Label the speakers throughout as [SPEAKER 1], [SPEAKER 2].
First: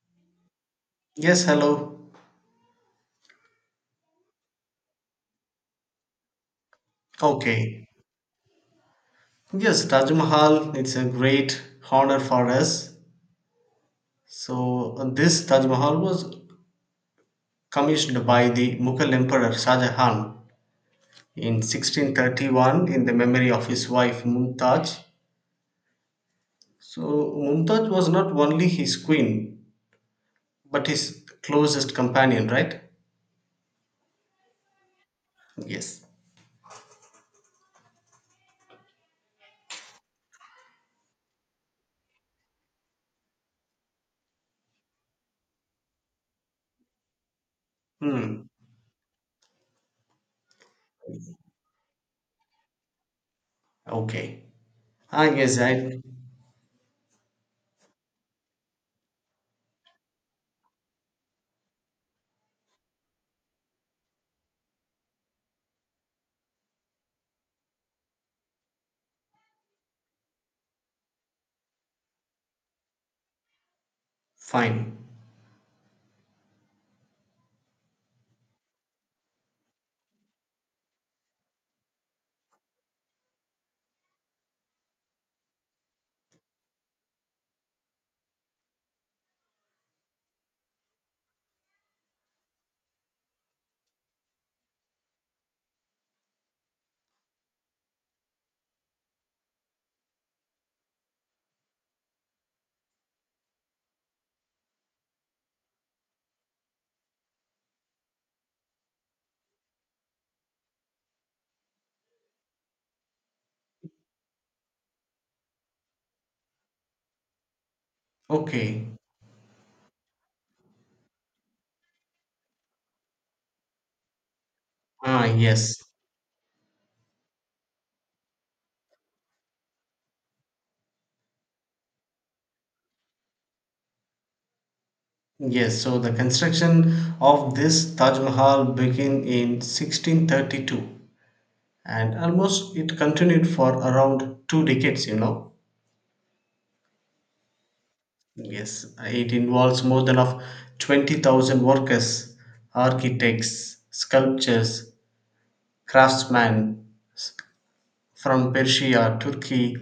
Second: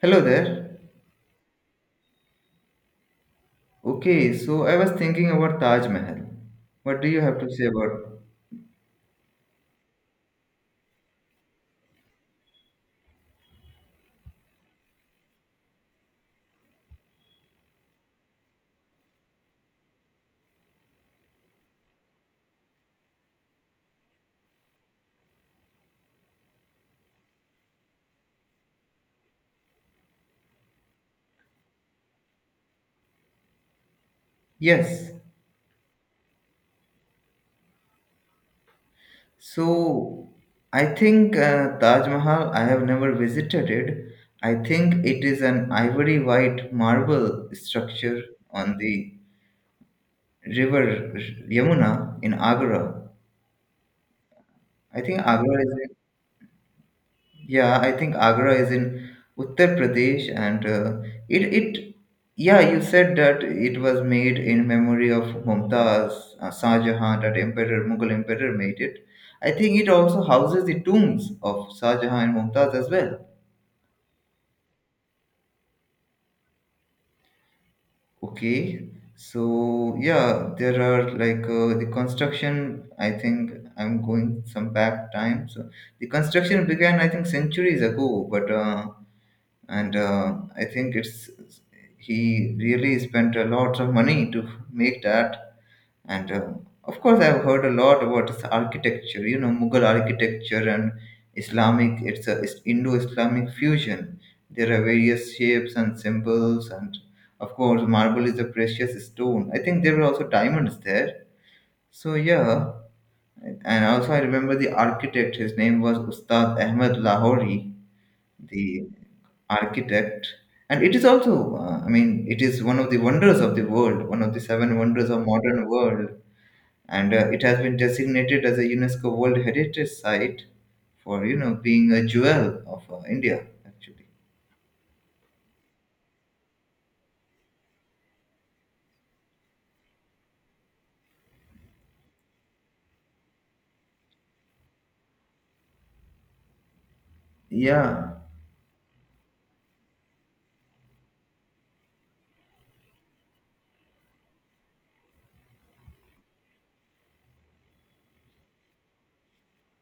[SPEAKER 1] Hello there.
[SPEAKER 2] Yes, hello.
[SPEAKER 1] Okay, so I was thinking about Taj Mahal. What do you have to say
[SPEAKER 2] Okay.
[SPEAKER 1] about?
[SPEAKER 2] Yes, Taj Mahal, it's a great honor for us. So, this Taj Mahal was commissioned by the Mughal Emperor Shah Jahan in 1631 in the memory of his wife Mumtaz. So, Mumtaz was not only his queen, but his closest companion, right?
[SPEAKER 1] Yes.
[SPEAKER 2] Yes.
[SPEAKER 1] So I think Taj Mahal. I have never visited it. I think it is an ivory white marble structure
[SPEAKER 2] Hmm.
[SPEAKER 1] on the river Yamuna in Agra.
[SPEAKER 2] Okay.
[SPEAKER 1] I think
[SPEAKER 2] Ah, yes,
[SPEAKER 1] Agra is
[SPEAKER 2] I.
[SPEAKER 1] yeah, I think Agra is in Uttar Pradesh, and it yeah, you said that it was made in memory of Mumtaz, Shah Jahan, that emperor, Mughal emperor made it. I think it also houses the tombs of Shah Jahan and Mumtaz as well.
[SPEAKER 2] Fine.
[SPEAKER 1] Okay, so yeah, there are like the construction. I think I'm going some back time. So the construction began, I think, centuries ago, but. And I think it's he really spent a lot of money to make that. And of course, I've heard a lot about his architecture. You know, Mughal architecture and Islamic. It's Indo-Islamic fusion. There are various shapes and symbols, and of course, marble is a precious stone. I think there were also diamonds there. So yeah, and also I remember the architect. His name was Ustad Ahmed Lahori, the
[SPEAKER 2] Okay.
[SPEAKER 1] architect. And it is also I mean, it is one of the wonders of the world, one of the seven wonders of
[SPEAKER 2] Ah,
[SPEAKER 1] modern
[SPEAKER 2] yes.
[SPEAKER 1] world, and it has been designated as a UNESCO world heritage site for you know being a jewel of India actually.
[SPEAKER 2] Yes, so the construction of this Taj Mahal began in 1632 and almost it continued for around two decades.
[SPEAKER 1] Yeah.
[SPEAKER 2] Yes, it involves more than of 20,000 workers, architects, sculptors, craftsmen from Persia, Turkey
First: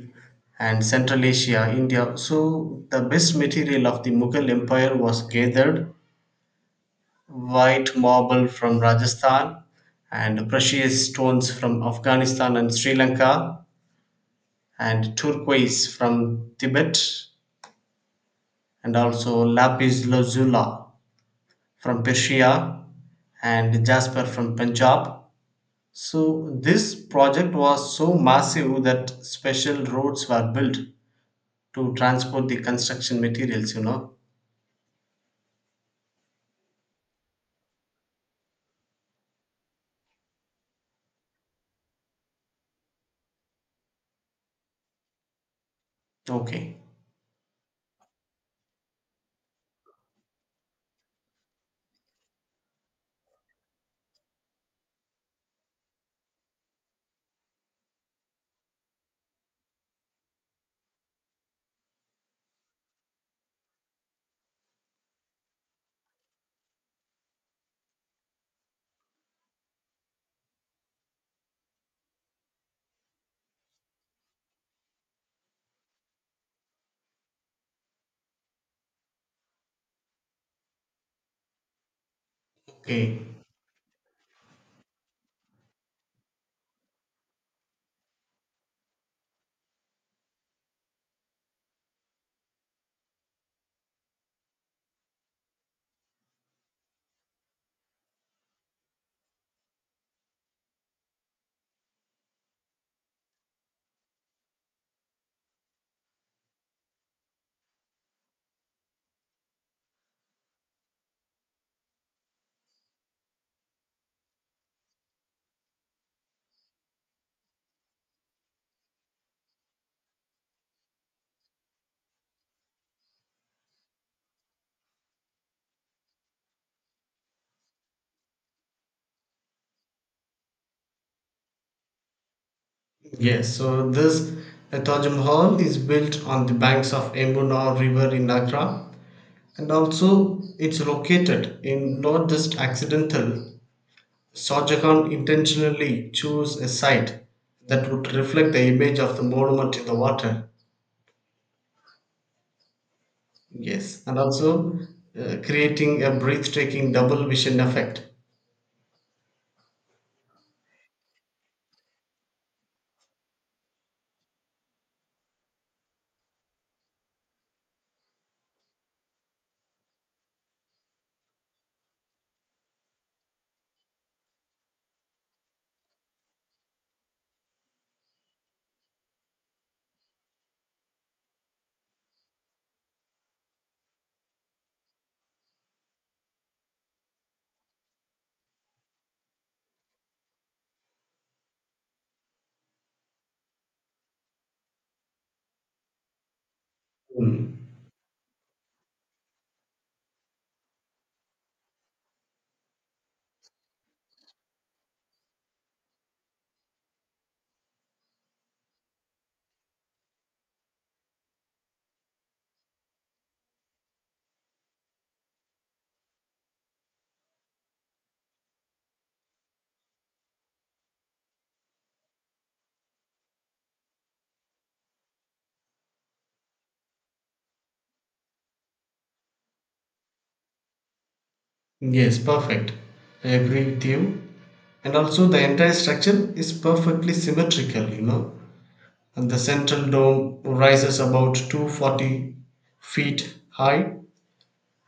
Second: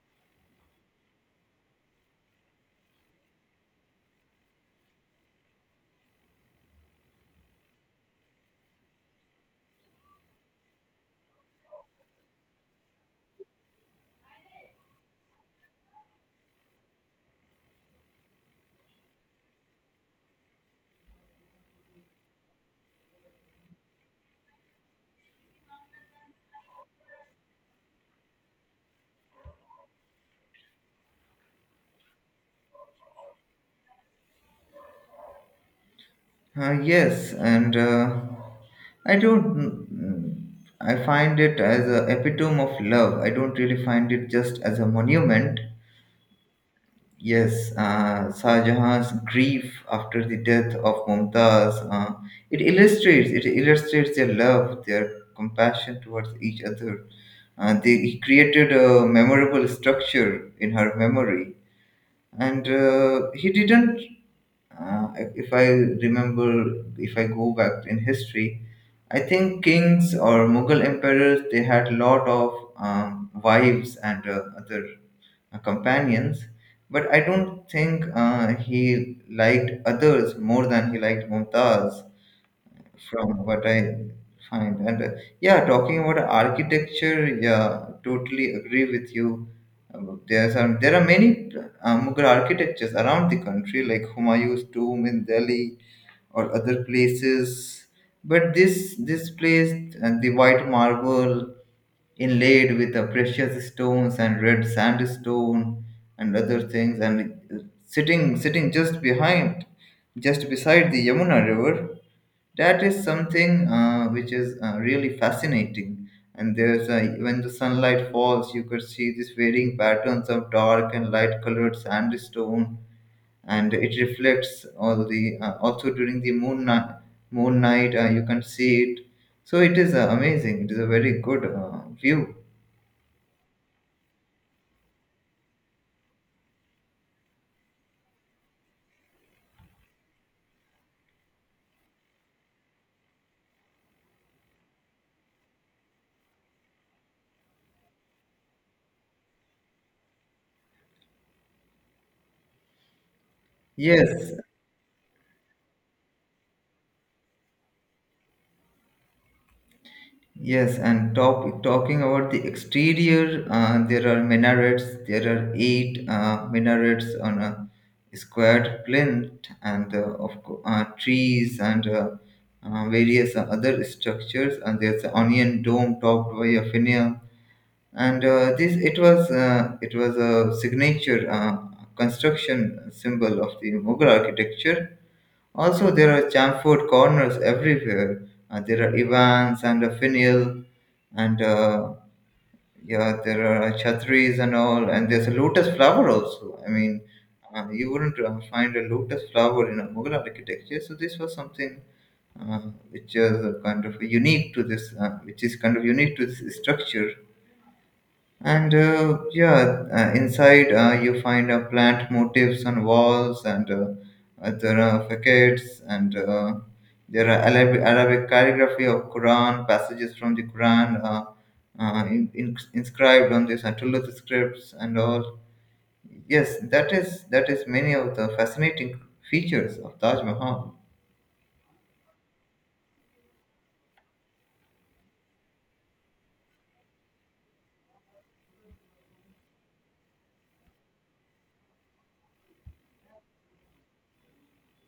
[SPEAKER 2] and Central Asia, India. So the best material of the Mughal Empire was gathered white marble from Rajasthan, and precious stones from Afghanistan and Sri Lanka, and turquoise from Tibet, and also lapis lazuli from Persia, and jasper from Punjab. So, this project was so massive that special roads were built to transport the construction materials.
[SPEAKER 1] yes and I don't mm, mm, I find it as a epitome of love. I don't really find it just as a monument.
[SPEAKER 2] Okay,
[SPEAKER 1] Yes, Shah Jahan's grief after the death of Mumtaz, it illustrates their love, their compassion towards each other. He created a memorable structure in her memory, and he didn't. Uh, if I remember, if I go back in history, I think kings or Mughal emperors they had lot of wives and other companions, but I don't think he liked others more than he liked Mumtaz,
[SPEAKER 2] okay.
[SPEAKER 1] from what I find. And yeah, talking about architecture, yeah, totally agree with you. Uh, there are many Mughal architectures around the country, like Humayun's tomb in Delhi, or other places. But this place, and the white marble inlaid with the precious stones and red sandstone and other things, and sitting just behind, just beside the Yamuna River, that is something which is really fascinating, and there's a, when the sunlight falls you could see these varying patterns of dark and light colored sandstone, and it reflects all the also during the moon night you can see it. So it is amazing, it is a very good view.
[SPEAKER 2] Yes, so this Taj Mahal is built on the banks of Yamuna River in Agra, and also it's located in not just accidental. Shah Jahan intentionally chose a site that would reflect the image of the monument in the water. Yes, and
[SPEAKER 1] Yes,
[SPEAKER 2] also creating a breathtaking double vision effect.
[SPEAKER 1] yes, and talking about the exterior, there are minarets, there are eight minarets on a squared plinth, and trees and various other structures, and there's an onion dome topped by a finial, and this it was a signature construction symbol of the Mughal architecture. Also, there are chamfered corners everywhere. There are Ivans and a finial, and yeah, there are chatris and all, and there's a lotus flower also. I mean,
[SPEAKER 2] Mm.
[SPEAKER 1] you wouldn't find a lotus flower in a Mughal architecture. So this was something uh, which is kind of unique to this, which is kind of unique to this structure. And inside you find plant motifs on walls, and there are facades, and there are Arabic calligraphy of Quran, passages from the Quran, inscribed on these Atullah scripts and all. Yes, that is many of the fascinating features of Taj Mahal.
[SPEAKER 2] Yes, perfect. I agree with you. And also, the entire structure is perfectly symmetrical. And The central dome rises about 240 feet high,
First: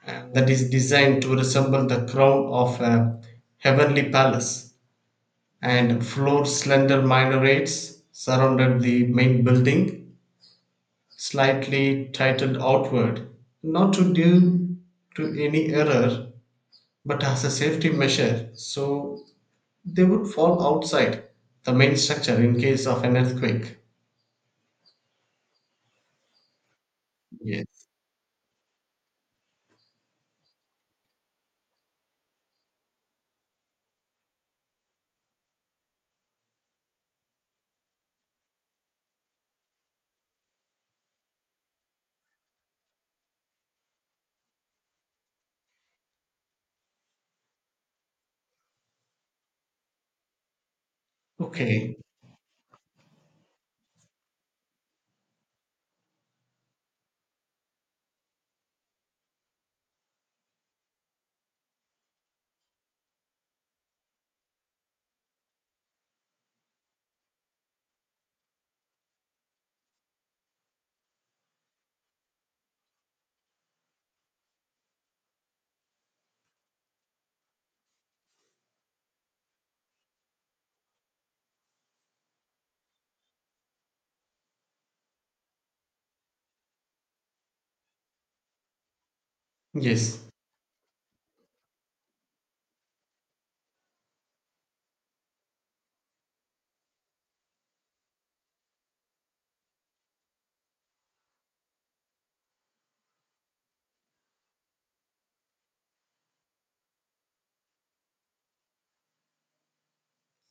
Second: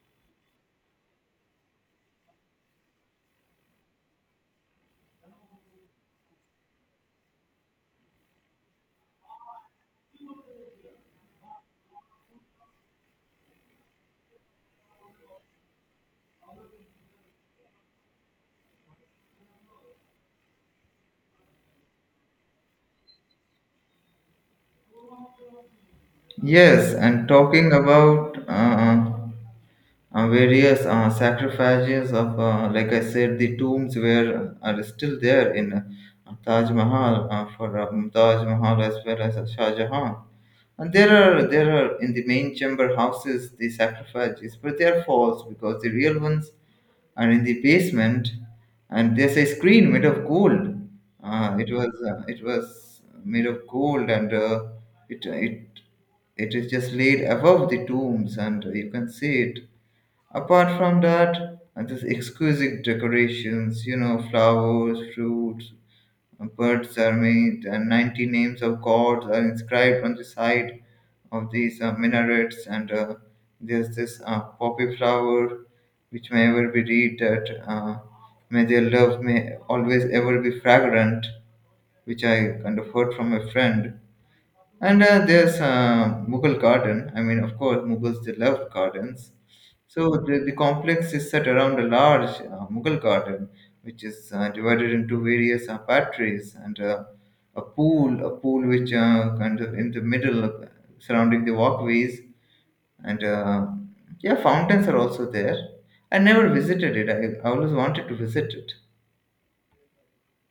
[SPEAKER 2] and that is designed to resemble the crown of a heavenly palace, and four slender minarets surrounded the main building, slightly tilted outward, not to due to any error, but as a safety measure, so they would fall outside the main structure in case of an earthquake.
[SPEAKER 1] Yes, and talking
[SPEAKER 2] Yes.
[SPEAKER 1] about various sacrifices of, like I said, the tombs were are still there in Taj Mahal for Mumtaz Mahal as well as Shah Jahan. And there are in the main chamber houses the sacrifices, but they are false because the real ones are in the basement, and there's a screen made of gold.
[SPEAKER 2] Okay.
[SPEAKER 1] It was made of gold, and it it it is just laid above the tombs, and you can see it. Apart from that, this exquisite decorations, you know, flowers, fruits, birds are made, and 90 names of gods are inscribed on the side of these minarets, and there's this poppy flower which may ever be read that may their love may always ever be fragrant, which I kind of heard from a friend. And there's Mughal garden. I mean, of course, Mughals they loved gardens, so
[SPEAKER 2] Yes.
[SPEAKER 1] the complex is set around a large Mughal garden, which is divided into various batteries, and a pool which kind of in the middle of, surrounding the walkways, and yeah, fountains are also there. I never visited it. I always wanted to visit it.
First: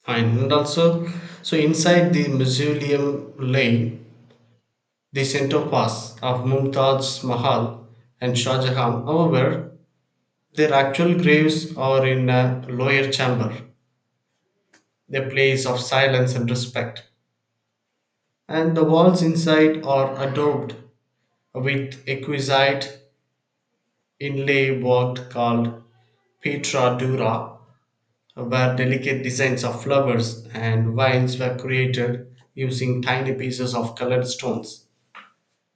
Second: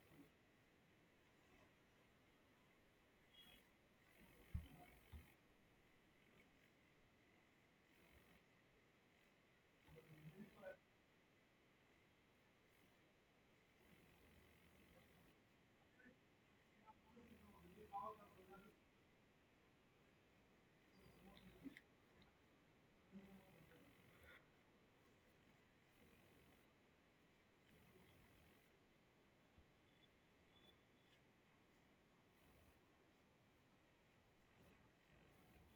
[SPEAKER 2] Fine, and also, so inside the mausoleum lay the center parts of Mumtaz Mahal and Shah Jahan. However, their actual graves are in a lower chamber, a place of silence and respect, and the walls inside are adorned with exquisite inlay work called Petra Dura, where delicate designs of flowers and vines were created using tiny pieces of colored stones.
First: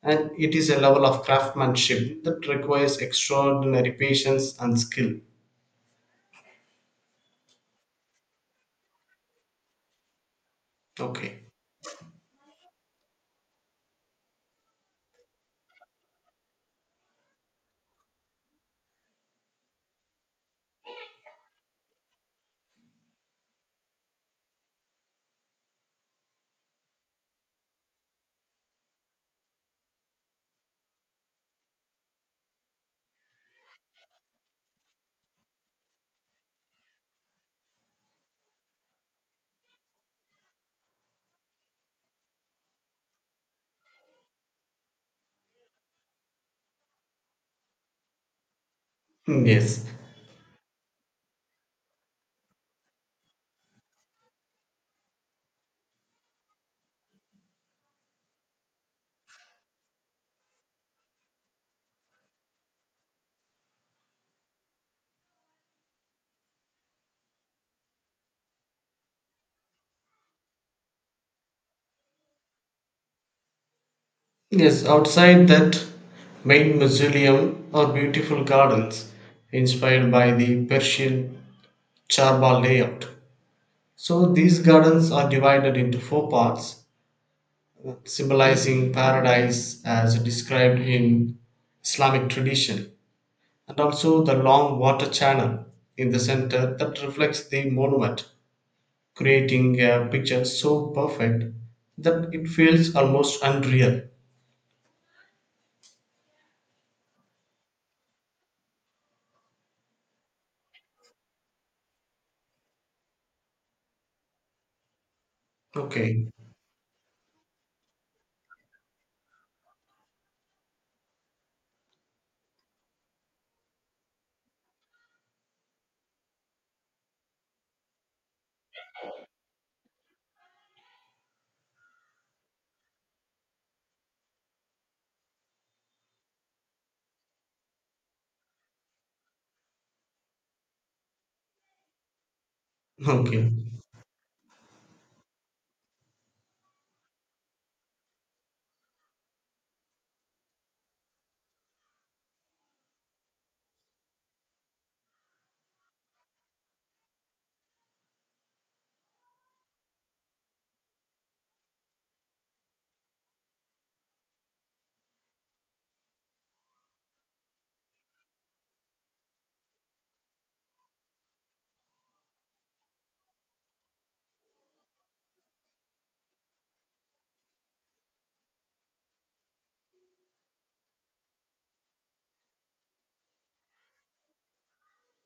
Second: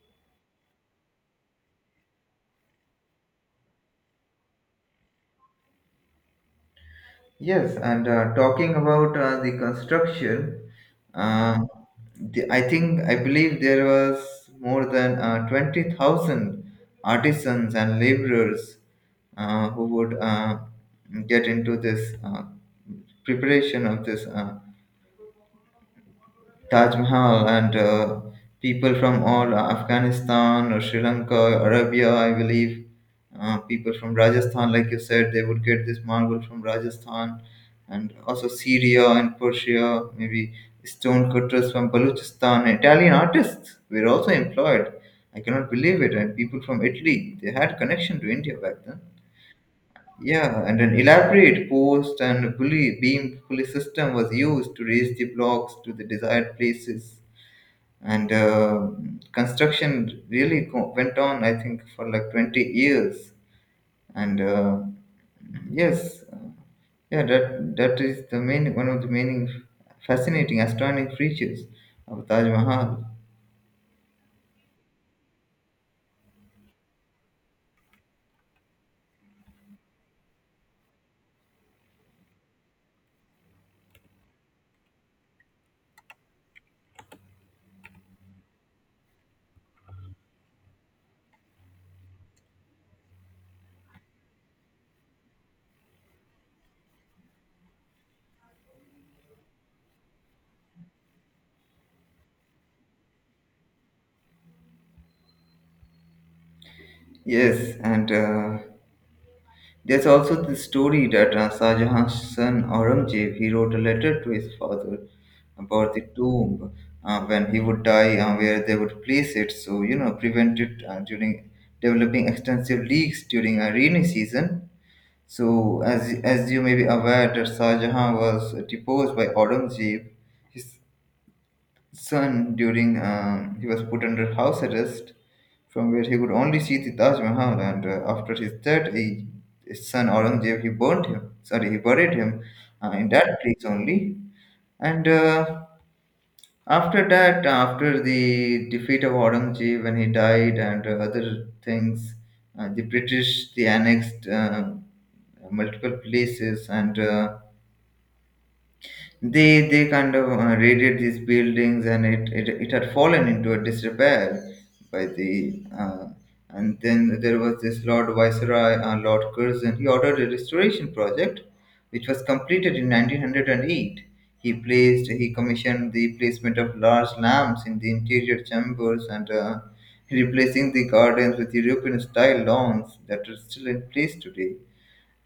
[SPEAKER 2] And it is a level of craftsmanship that requires extraordinary patience and skill.
[SPEAKER 1] Yes, and talking about the construction,
[SPEAKER 2] Okay.
[SPEAKER 1] uh, I think I believe there was more than 20,000 artisans and laborers who would get into this preparation of this Taj Mahal. And people from all Afghanistan or Sri Lanka, Arabia, I believe, people from Rajasthan, like you said, they would get this marble from Rajasthan, and also Syria and Persia, maybe stone cutters from Balochistan. Italian artists were also employed. I cannot believe it. And people from Italy, they had connection to India back then.
[SPEAKER 2] Mm, yes.
[SPEAKER 1] Yeah, and an elaborate post and pulley beam pulley system was used to raise the blocks to the desired places, and construction really went on, I think, for like 20 years, and yes uh, yeah, that is the main, one of the main fascinating astounding features of Taj Mahal.
[SPEAKER 2] Yes, outside that main mausoleum are beautiful gardens inspired by the Persian Charbagh layout. So these gardens are divided into four parts, symbolizing paradise as described in Islamic tradition, and also the long water channel in the center that reflects the monument, creating a picture so perfect that it feels almost unreal.
[SPEAKER 1] Yes, and there's also the story that Shah Jahan's son Aurangzeb he wrote a letter to his father about the
[SPEAKER 2] Okay,
[SPEAKER 1] tomb, when he would die and where they would place it. So you know, prevent it during developing extensive leaks during a rainy season. So as you may be aware that Shah Jahan was deposed by Aurangzeb, his son during he was put under house arrest from where he could only see the Taj Mahal, and after his death he, his son Aurangzeb he buried him in that
[SPEAKER 2] okay,
[SPEAKER 1] place only. And after that, after the defeat of Aurangzeb when he died and other things, the British they annexed multiple places, and they kind of raided these buildings, and it had fallen into a disrepair by the and then there was this lord Curzon, he ordered a restoration project which was completed in 1908. He placed, he commissioned the placement of large lamps in the interior chambers, and replacing the gardens with European style lawns that are still in place today.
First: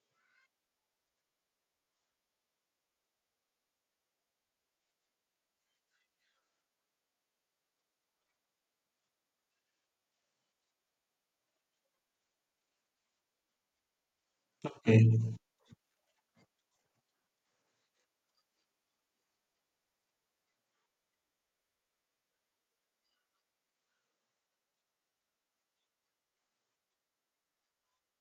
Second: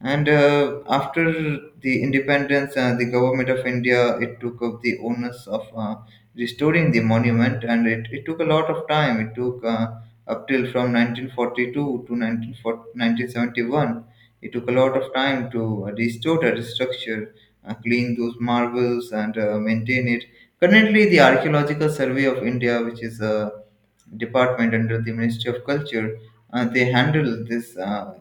[SPEAKER 1] And after the independence, the government of India it took up the onus of restoring the monument, and it took a lot of time. It took up till from 1942 to 1940. It took a lot of
[SPEAKER 2] okay.
[SPEAKER 1] time to restore that structure, clean those marbles, and maintain it. Currently, the Archaeological Survey of India, which is a department under the Ministry of Culture, they handle this. Uh,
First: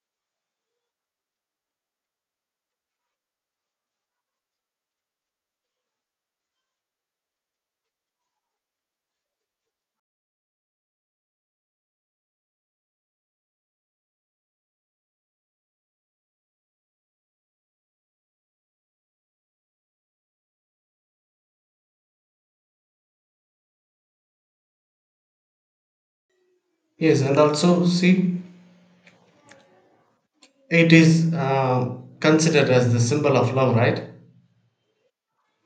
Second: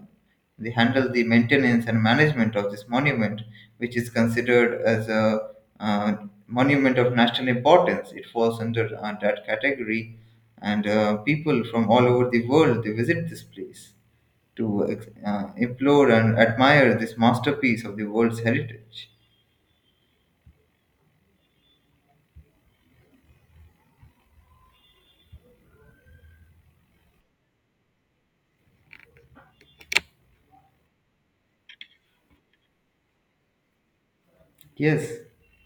[SPEAKER 1] they handle the maintenance and management of this monument, which is considered as a uh, monument of national importance. It falls under that category, and people from all over the world they visit this place to implore and admire this masterpiece of the world's heritage.
[SPEAKER 2] Yes, and also see, it is considered as the symbol of love, right?
[SPEAKER 1] Yes,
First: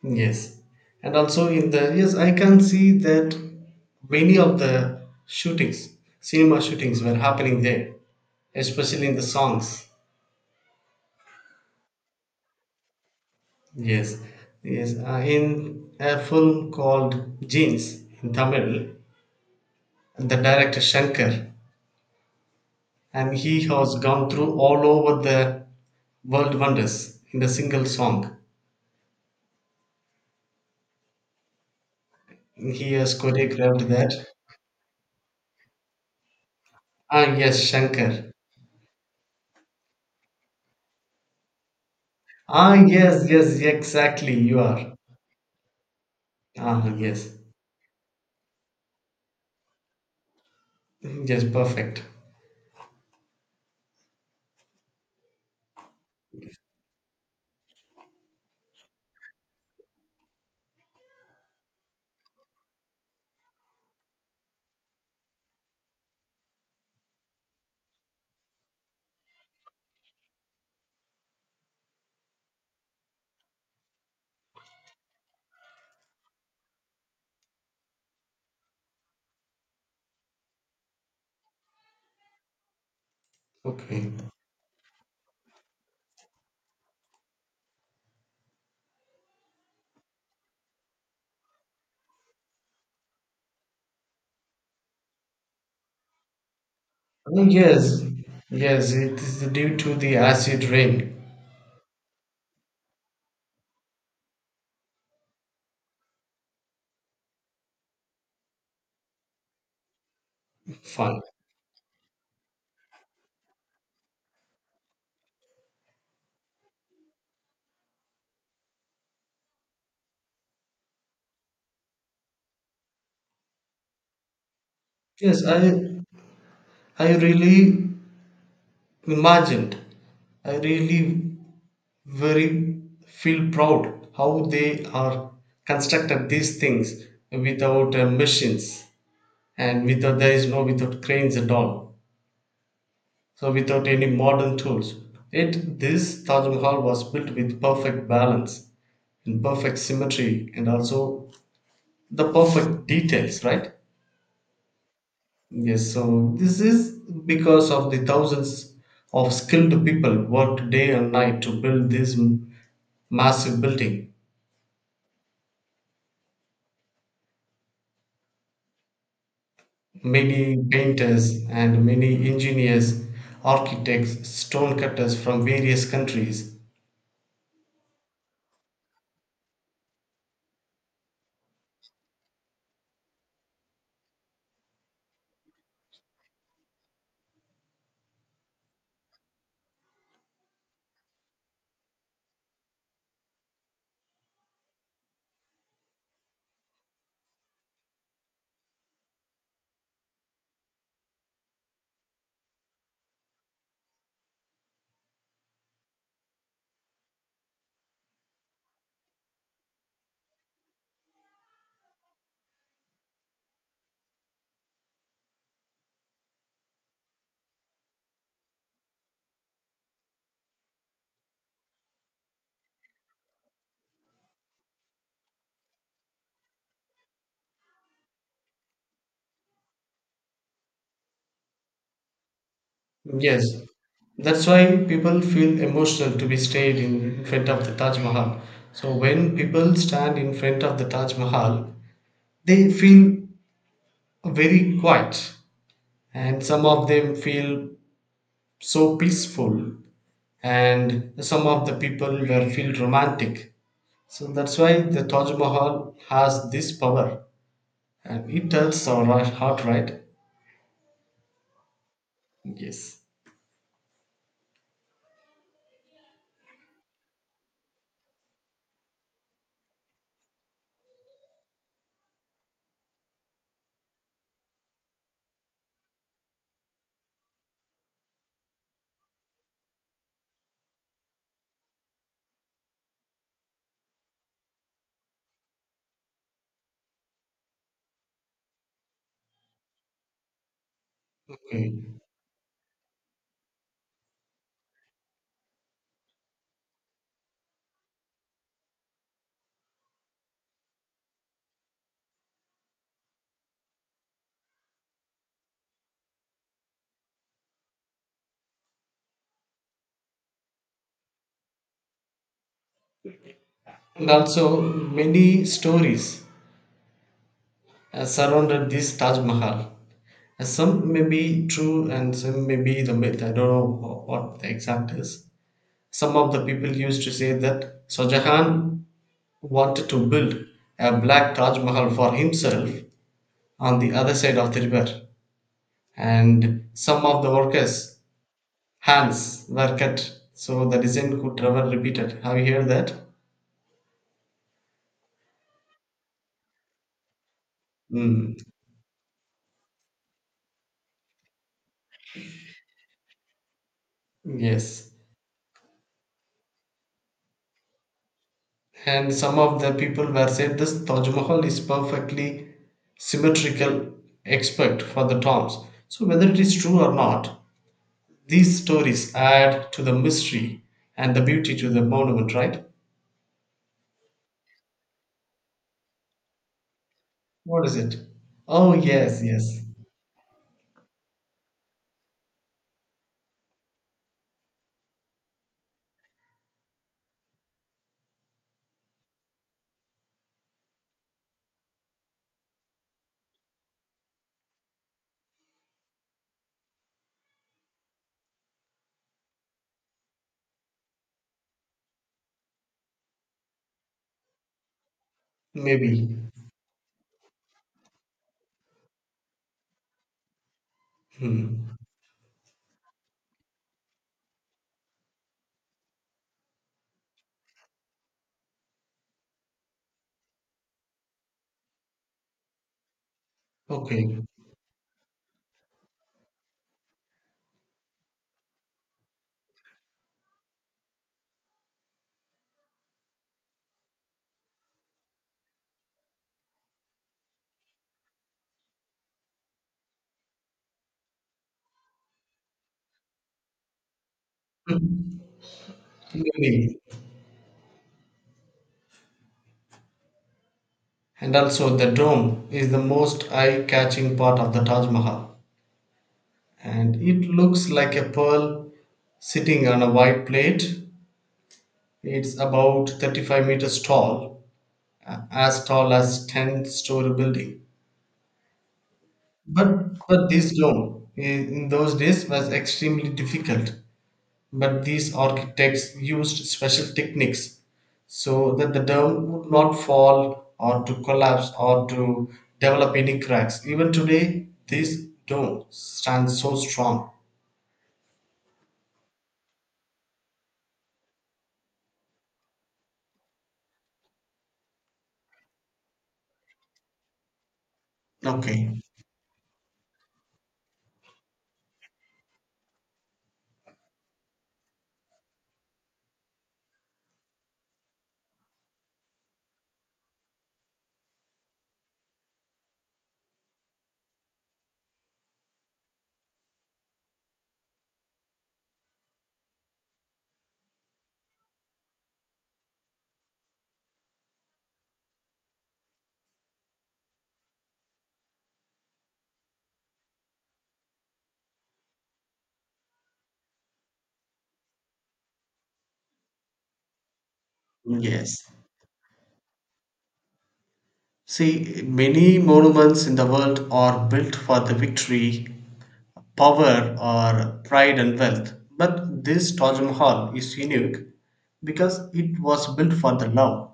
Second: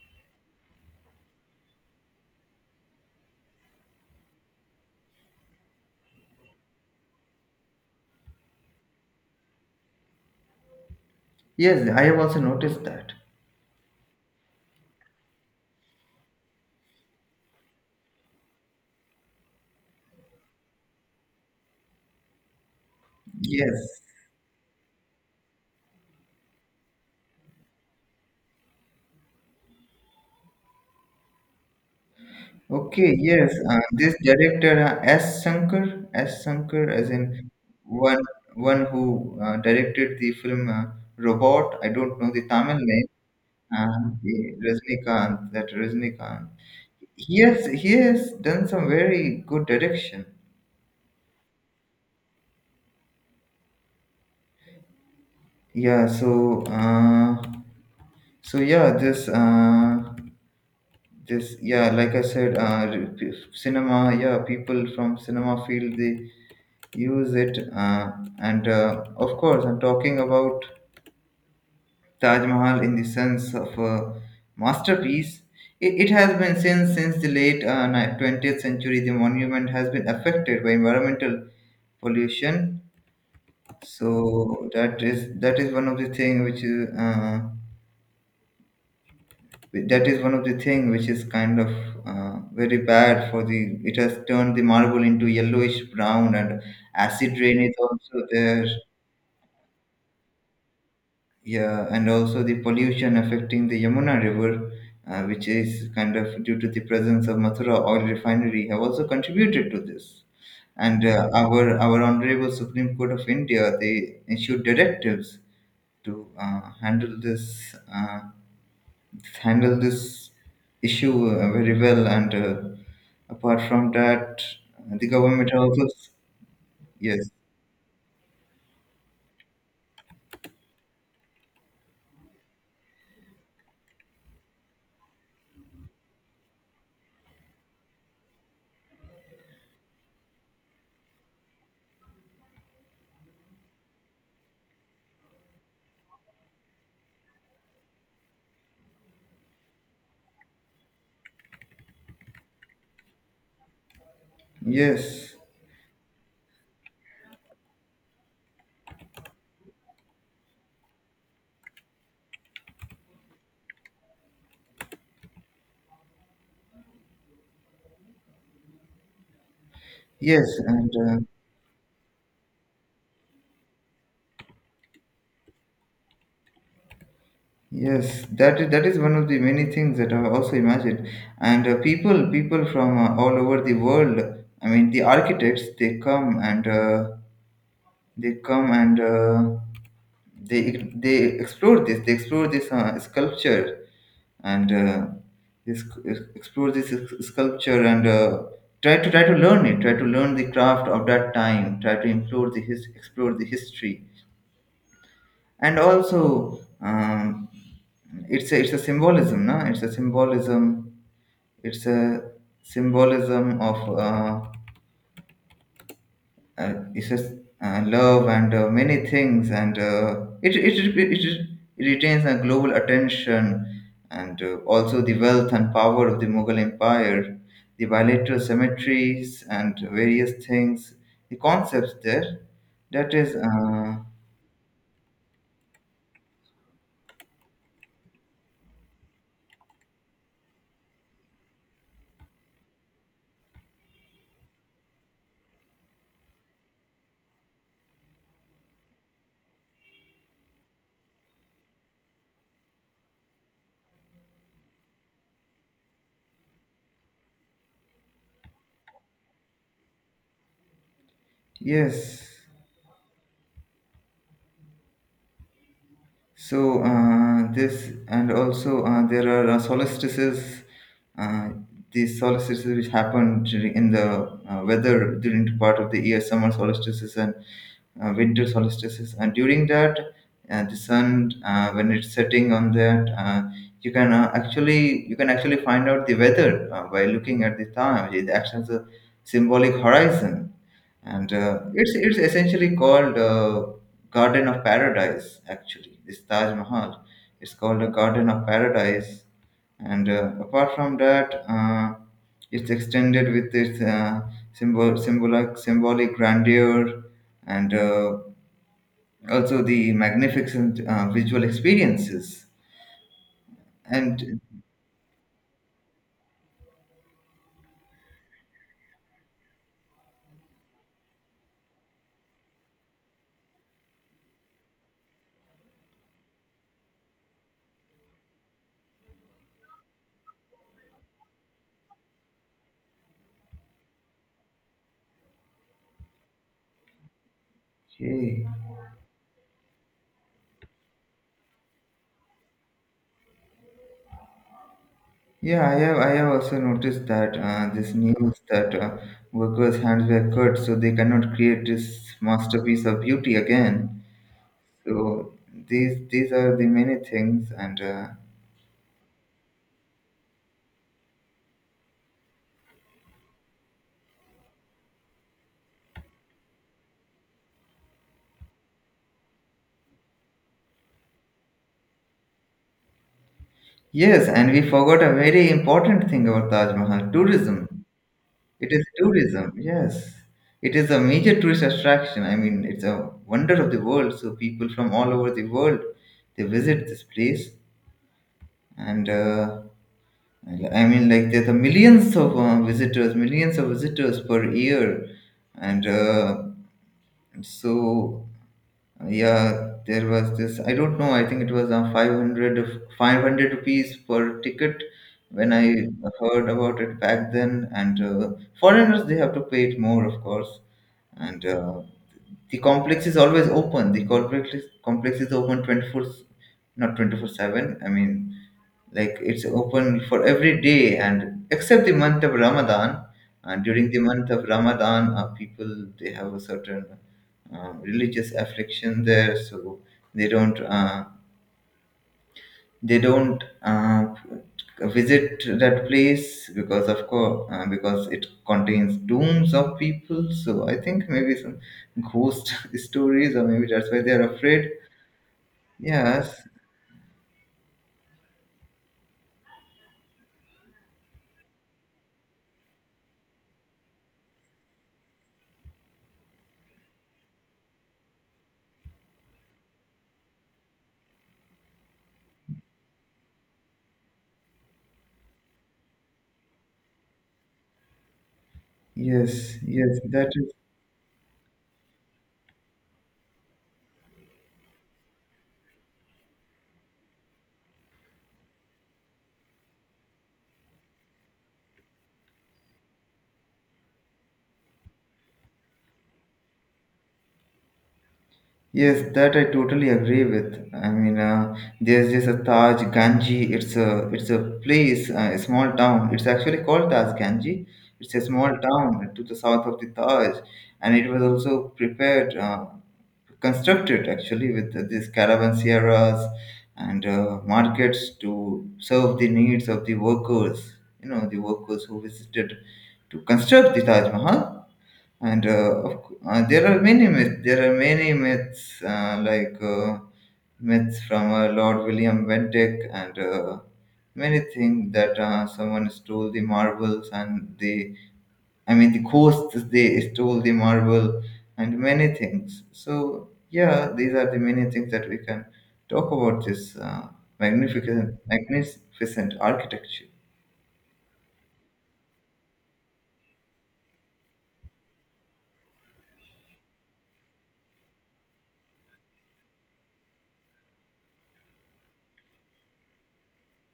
[SPEAKER 2] Yes, and also in the yes, I can see that many of the shootings, cinema shootings, were happening there, especially in the songs.
[SPEAKER 1] yes, I have also noticed that.
[SPEAKER 2] Yes, yes. In a film called Jeans in Tamil, the director Shankar, and he has
[SPEAKER 1] Yes,
[SPEAKER 2] gone through all over the world wonders in a single song. He
[SPEAKER 1] okay,
[SPEAKER 2] has
[SPEAKER 1] yes,
[SPEAKER 2] choreographed that.
[SPEAKER 1] this director S. Shankar, as
[SPEAKER 2] Ah,
[SPEAKER 1] in
[SPEAKER 2] yes, Shankar.
[SPEAKER 1] one, one who directed the film Robot. I don't know the
[SPEAKER 2] Ah,
[SPEAKER 1] Tamil name.
[SPEAKER 2] yes, yes, exactly.
[SPEAKER 1] The
[SPEAKER 2] You are.
[SPEAKER 1] Rajnikant, that Rajnikant.
[SPEAKER 2] Ah, yes,
[SPEAKER 1] He has done some very good direction.
[SPEAKER 2] yes, perfect.
[SPEAKER 1] Yeah. So yeah, this. Just yeah, like I said, cinema, yeah, people from cinema field they use it, and of course I'm talking about Taj Mahal in the sense of a masterpiece. It has been since the late 20th century. The monument has been affected by environmental pollution.
[SPEAKER 2] Okay.
[SPEAKER 1] So that is one of the thing which is uh, that is one of the thing which is kind of very bad for the, it has turned the marble into yellowish brown, and acid
[SPEAKER 2] Ah,
[SPEAKER 1] rain is
[SPEAKER 2] yes,
[SPEAKER 1] also there.
[SPEAKER 2] yes. It is due to the acid rain.
[SPEAKER 1] Yeah, and also the pollution affecting the Yamuna river, which is kind of due to the presence of Mathura oil refinery have also contributed to this. And
[SPEAKER 2] Fine.
[SPEAKER 1] our honorable Supreme Court of India, they issued directives to handle this, handled this issue very well. And apart from that, the
[SPEAKER 2] Yes,
[SPEAKER 1] government
[SPEAKER 2] I,
[SPEAKER 1] also,
[SPEAKER 2] I
[SPEAKER 1] yes,
[SPEAKER 2] really imagined. I really very feel proud how they are constructed these things without machines, and without, there is no, without cranes at all, so without any modern tools, it, this Taj Mahal was built with perfect balance and perfect symmetry, and also the perfect details, right?
[SPEAKER 1] yes,
[SPEAKER 2] Yes, so this is because of the thousands of skilled people worked day and night to build this massive building.
[SPEAKER 1] yes,
[SPEAKER 2] Many
[SPEAKER 1] and
[SPEAKER 2] painters and many engineers, architects, stonecutters from various countries.
[SPEAKER 1] yes, that is one of the many things that I also imagined. And uh, people from all over the world. I mean, the architects, they come and. They come and they explore this. They explore this sculpture, and this explore this sculpture, and uh, try to learn it. Try to learn the craft of that time. Try to explore the history. And also, it's a symbolism. No, it's a symbolism. It's a symbolism of, it says love and many things, and uh, it retains a global attention, and also the wealth and power of the Mughal empire, the bilateral cemeteries and various things, the concepts there, that is.
[SPEAKER 2] Yes, that's why people feel emotional to be stayed in front of the Taj Mahal. So when people stand in front of the Taj Mahal, they feel very quiet, and some of them feel so peaceful, and some of the people were feel romantic. So that's why the Taj Mahal has this power. And it tells our heart, right?
[SPEAKER 1] Yes.
[SPEAKER 2] Yes.
[SPEAKER 1] So this, and also there are solstices, uh, these solstices which happen during in the weather during the part of the year, summer solstices and winter solstices, and during that, the sun, when it's setting on that, you can actually you can actually find out the weather by looking at the time. It acts as a symbolic horizon, and uh,
[SPEAKER 2] Okay.
[SPEAKER 1] it's it's essentially called, Garden of Paradise. Actually, this Taj Mahal, it's called a Garden of Paradise. And apart from that, it's extended with its uh, symbolic grandeur, and also the magnificent visual experiences.
[SPEAKER 2] And
[SPEAKER 1] And
[SPEAKER 2] also many stories surrounded this Taj Mahal. Some may be true and some may be the myth. I don't know what the exact is. Some of the people used to say that Shah Jahan wanted to build a black Taj Mahal for himself on the other side of the river, and some of the workers
[SPEAKER 1] okay.
[SPEAKER 2] hands were cut so the design could never repeated. Have you heard that?
[SPEAKER 1] Yeah, I have also noticed that this
[SPEAKER 2] Hmm.
[SPEAKER 1] news that workers' hands were cut, so they cannot create this masterpiece of beauty again.
[SPEAKER 2] Yes,
[SPEAKER 1] So these are the many things. And
[SPEAKER 2] and some of the people were said this Taj Mahal is perfectly symmetrical, except for the tombs. So whether it is true or not, these stories add to the mystery and the beauty to the monument, right?
[SPEAKER 1] yes, and we forgot a very important thing about Taj Mahal:
[SPEAKER 2] What is
[SPEAKER 1] tourism.
[SPEAKER 2] it?
[SPEAKER 1] It
[SPEAKER 2] Oh
[SPEAKER 1] is
[SPEAKER 2] yes,
[SPEAKER 1] tourism.
[SPEAKER 2] yes,
[SPEAKER 1] Yes, it is a major tourist attraction. I mean, it's a wonder of the world. So people from all over the world, they visit this place. And. Like, I mean, like there's a millions of visitors, millions of visitors per year. And so yeah, there was this. I don't know. I think it was uh, 500 rupees per ticket when I
[SPEAKER 2] maybe.
[SPEAKER 1] heard about it back then. And foreigners, they have to pay it more, of course. And
[SPEAKER 2] Hmm.
[SPEAKER 1] the complex is always open. The complex is open 24, not 24/7. I mean, like it's open for every day and except the month of Ramadan. And during the
[SPEAKER 2] Okay.
[SPEAKER 1] month of Ramadan, people, they have a certain religious affliction there. So they don't uh, they don't visit that place, because of course because it contains tombs of people. So I think maybe some ghost stories, or maybe that's why they are afraid.
[SPEAKER 2] Hmm.
[SPEAKER 1] Yes,
[SPEAKER 2] Maybe. And also the dome is the most eye-catching part of the Taj Mahal, and it looks like a pearl sitting on a white plate. It's about 35 meters tall, as tall as 10-story building.
[SPEAKER 1] yes,
[SPEAKER 2] But
[SPEAKER 1] yes. That
[SPEAKER 2] but
[SPEAKER 1] is,
[SPEAKER 2] this dome in those days was extremely difficult. But these architects used special techniques so that the dome would not fall or to collapse or to develop any cracks. Even today, this dome stands so strong.
[SPEAKER 1] yes, that I totally agree with. I mean, there's just a Taj Ganji. It's a place, a small town. It's actually called Taj Ganji. It's a small
[SPEAKER 2] Okay.
[SPEAKER 1] town to the south of the Taj, and it was also prepared, constructed actually, with these caravanseras and markets to serve the needs of the workers. You know, the workers who visited to construct the Taj Mahal. And there are many myths. There are many myths, like myths from Lord William Bentinck, and many things that someone stole the marbles and the, I mean the ghosts, they stole the marble and many things. So yeah, these are the many things that we can talk about this
[SPEAKER 2] Yes.
[SPEAKER 1] magnificent architecture.
[SPEAKER 2] See, many monuments in the world are built for the victory, power or pride and wealth. But this Taj Mahal is unique because it was built for the love,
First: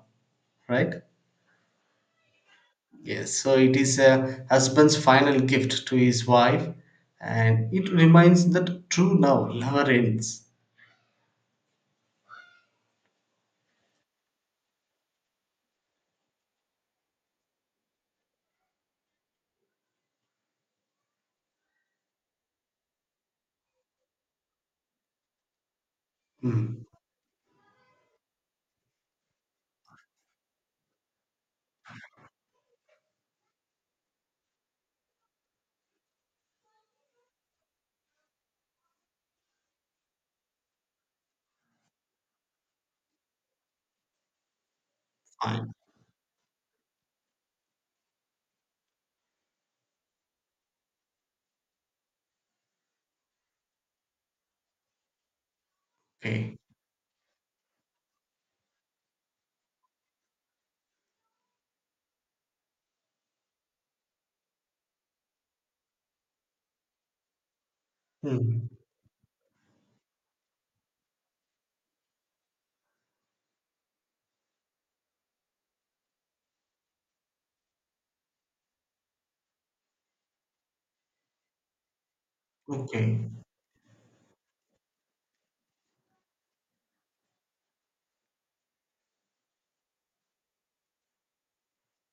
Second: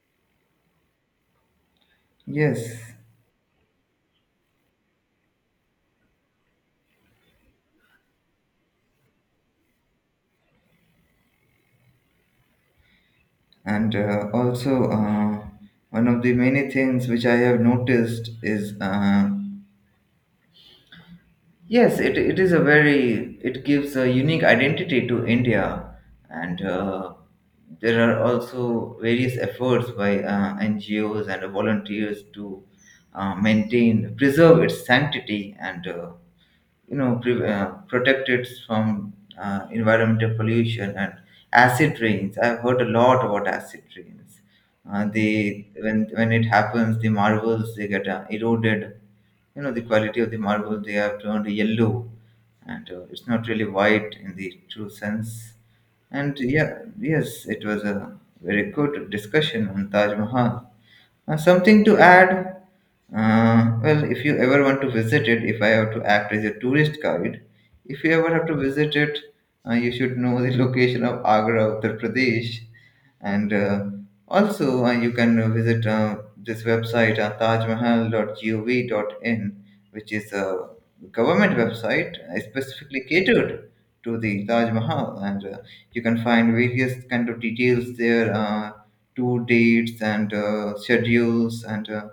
[SPEAKER 2] right?
[SPEAKER 1] Yes.
[SPEAKER 2] Yes, so it is a husband's final gift to his wife, and it reminds that true love never ends.
[SPEAKER 1] And also one of the many things which I have noticed is, yes, it is a very, it gives a unique identity to India. And
[SPEAKER 2] Hmm.
[SPEAKER 1] there are also various efforts by NGOs and volunteers to maintain, preserve its sanctity, and you know, protect it from environmental pollution and acid rains. I've heard a lot about acid rains. They
[SPEAKER 2] Fine.
[SPEAKER 1] When it happens, the marbles, they get eroded. You know, the quality of the marble, they have turned yellow. And it's not really white in the true sense. And
[SPEAKER 2] Okay.
[SPEAKER 1] yeah, yes, it was a very good discussion on Taj Mahal. Something to add? Well, if you ever want to visit it, if I have to act as a tourist guide, if you ever have to
[SPEAKER 2] Hmm.
[SPEAKER 1] visit it, you should know the location of Agra, Uttar Pradesh. And also you can visit this website, tajmahal.gov.in, which is a government website specifically
[SPEAKER 2] Okay.
[SPEAKER 1] catered to the Taj Mahal. And you can find various kind of details there, tour dates and schedules and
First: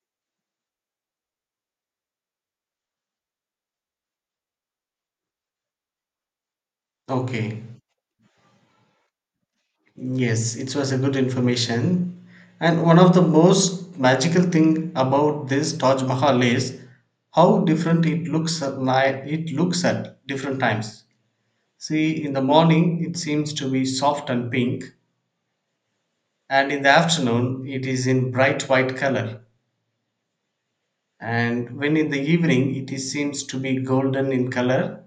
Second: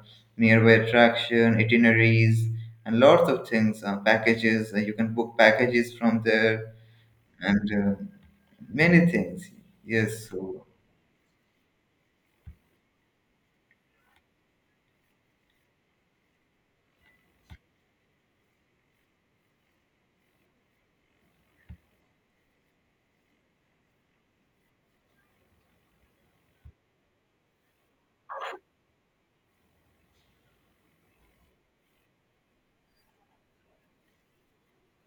[SPEAKER 1] nearby attraction itineraries and lots of things, packages, you can book packages from there.
[SPEAKER 2] Okay.
[SPEAKER 1] And many things. Yes, so
[SPEAKER 2] Yes, it was a good information. And one of the most magical thing about this Taj Mahal is how different it looks at night. It looks at different times. See, in the morning it seems to be soft and pink, and in the afternoon it is in bright white color. And when in the evening it is, seems to be golden in color,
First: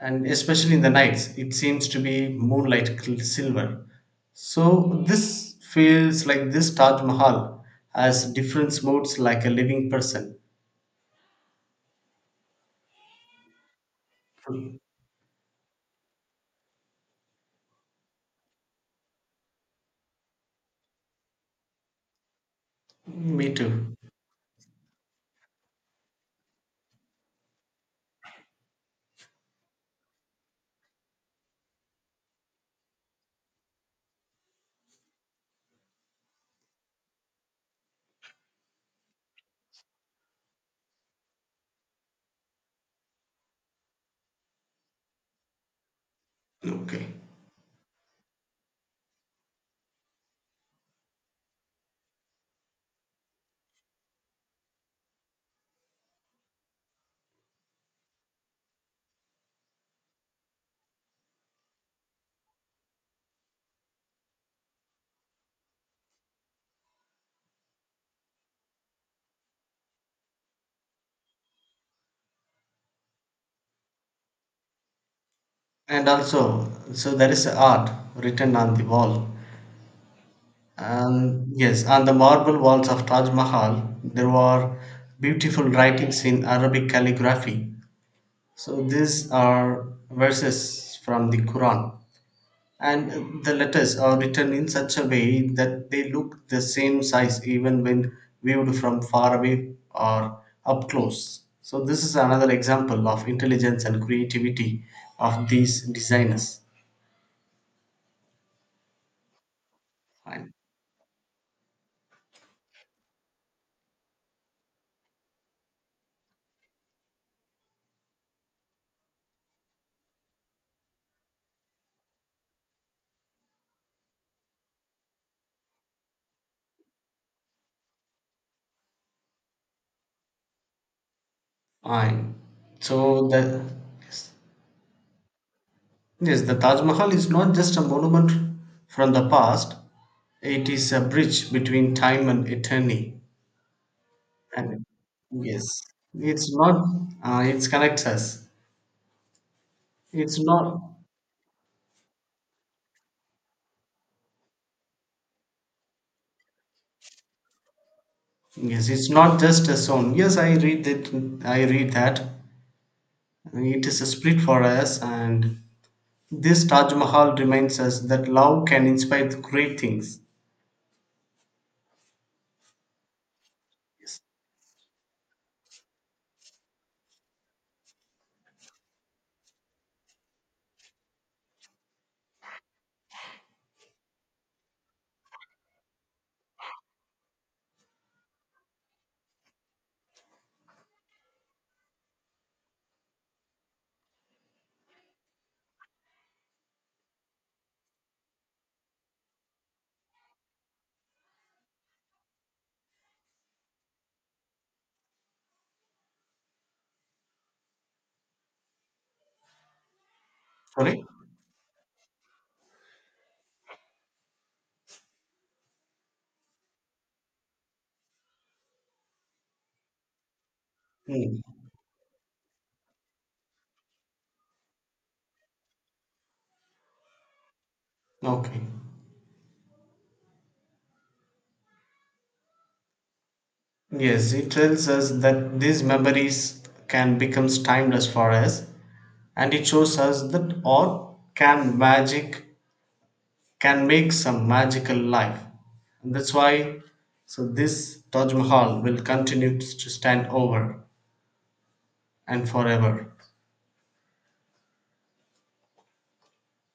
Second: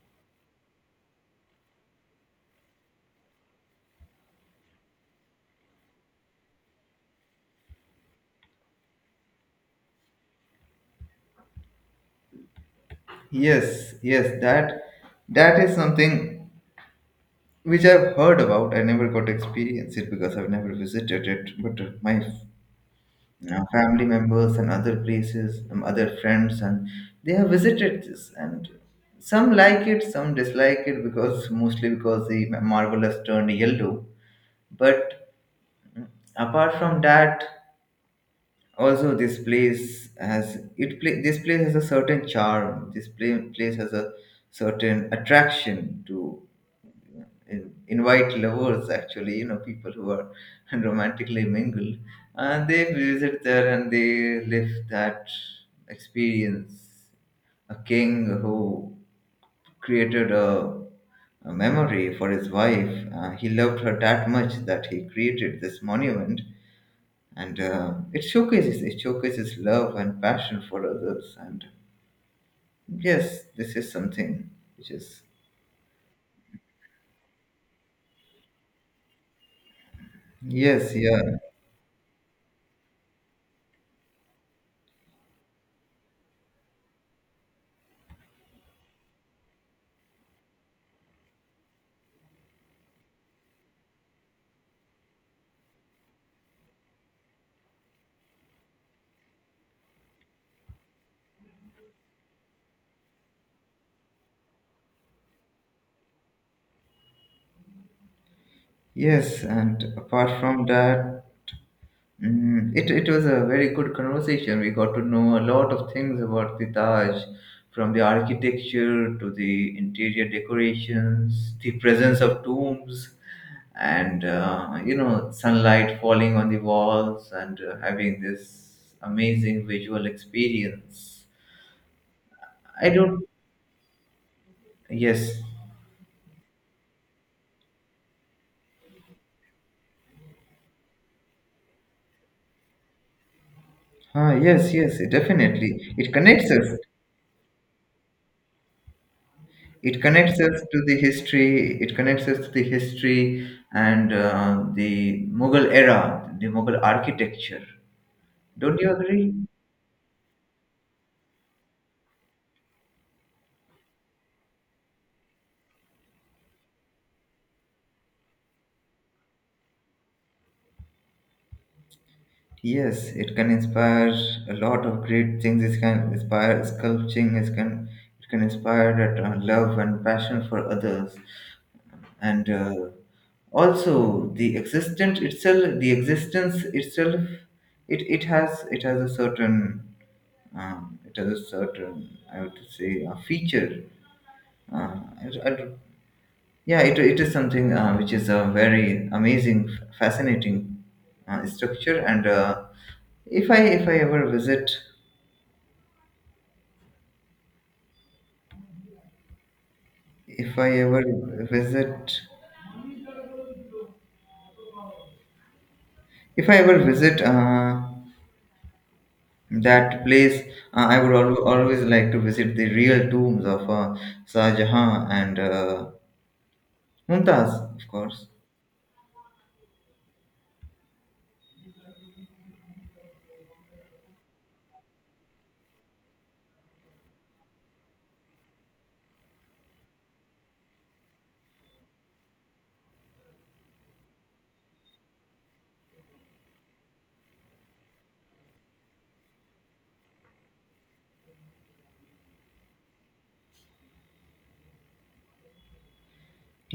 [SPEAKER 2] and especially in the nights it seems to be moonlight silver. So this feels like this Taj Mahal has different moods like a living person.
[SPEAKER 1] yes, yes, that is something which I've heard about. I never got to experience it because I've never visited it. But my,
[SPEAKER 2] Me
[SPEAKER 1] you know,
[SPEAKER 2] too.
[SPEAKER 1] family members and other places, other friends, and they have visited this. And some like it, some dislike it, because mostly because the marble has turned yellow. But apart from that, also this place has it. This place has a certain charm. Place has a certain attraction to,
[SPEAKER 2] Okay,
[SPEAKER 1] invite lovers, actually, you know, people who are romantically mingled, and they visit there, and they live that experience. A king who created a memory for his wife. He loved her that much that he created this monument. And it showcases love and passion for others. And yes, this is something which is,
[SPEAKER 2] and also, so there is art written on the wall.
[SPEAKER 1] yes, yeah,
[SPEAKER 2] Yes, on the marble walls of Taj Mahal there were beautiful writings in Arabic calligraphy. So these are verses from the Quran. And the letters are written in such a way that they look the same size even when viewed from far away or up close. So, this is another example of intelligence and creativity of these designers.
[SPEAKER 1] yes, and apart
[SPEAKER 2] Fine.
[SPEAKER 1] from that, mm, it was a very good conversation. We got to know a lot of things about the Taj, from the architecture to the interior decorations, the presence of tombs, and you know, sunlight falling on the walls and having this amazing visual experience.
[SPEAKER 2] Fine.
[SPEAKER 1] I don't,
[SPEAKER 2] So, the, yes,
[SPEAKER 1] yes,
[SPEAKER 2] yes, the Taj Mahal is not just a monument from the past, it is a bridge between time and eternity.
[SPEAKER 1] ah, yes,
[SPEAKER 2] And
[SPEAKER 1] yes,
[SPEAKER 2] yes,
[SPEAKER 1] definitely. It connects
[SPEAKER 2] it's
[SPEAKER 1] us.
[SPEAKER 2] not, it connects us.
[SPEAKER 1] It connects
[SPEAKER 2] It's
[SPEAKER 1] us to the
[SPEAKER 2] not.
[SPEAKER 1] history. And the Mughal architecture, don't
[SPEAKER 2] Yes,
[SPEAKER 1] you
[SPEAKER 2] it's
[SPEAKER 1] agree?
[SPEAKER 2] not just a song. Yes, I read that. I read that it is a spirit for us, and this Taj Mahal reminds us that love can inspire great things.
[SPEAKER 1] Yes, it can inspire
[SPEAKER 2] Yes.
[SPEAKER 1] a lot of great things. It can inspire sculpting. It can inspire that love and passion for others. And also the existence itself, it has a certain, it has a certain, I would say, a feature. Uh, it- it- yeah, it is something which is a very amazing, fascinating structure. And if I ever visit, if I ever
[SPEAKER 2] Sorry.
[SPEAKER 1] visit, if I ever visit that place, I would
[SPEAKER 2] Mm.
[SPEAKER 1] always like to visit the real tombs of Shah Jahan and Mumtaz, of course.
[SPEAKER 2] Okay. Yes, it tells us that these memories can become timeless for us, and it shows us that art can magic can make some magical life. And that's why, so this Taj Mahal will continue to stand over. And forever.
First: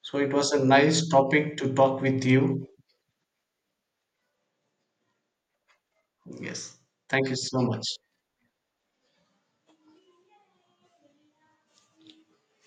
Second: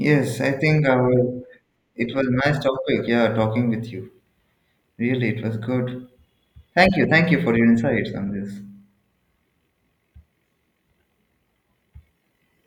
[SPEAKER 2] So it
[SPEAKER 1] I
[SPEAKER 2] was a
[SPEAKER 1] think I
[SPEAKER 2] nice
[SPEAKER 1] will,
[SPEAKER 2] topic to talk
[SPEAKER 1] it
[SPEAKER 2] with
[SPEAKER 1] was nice
[SPEAKER 2] you.
[SPEAKER 1] topic. Yeah, talking with you. Really, it was good.
[SPEAKER 2] Yes.
[SPEAKER 1] Thank you,
[SPEAKER 2] Thank you
[SPEAKER 1] for
[SPEAKER 2] so
[SPEAKER 1] your
[SPEAKER 2] much.
[SPEAKER 1] insights on this.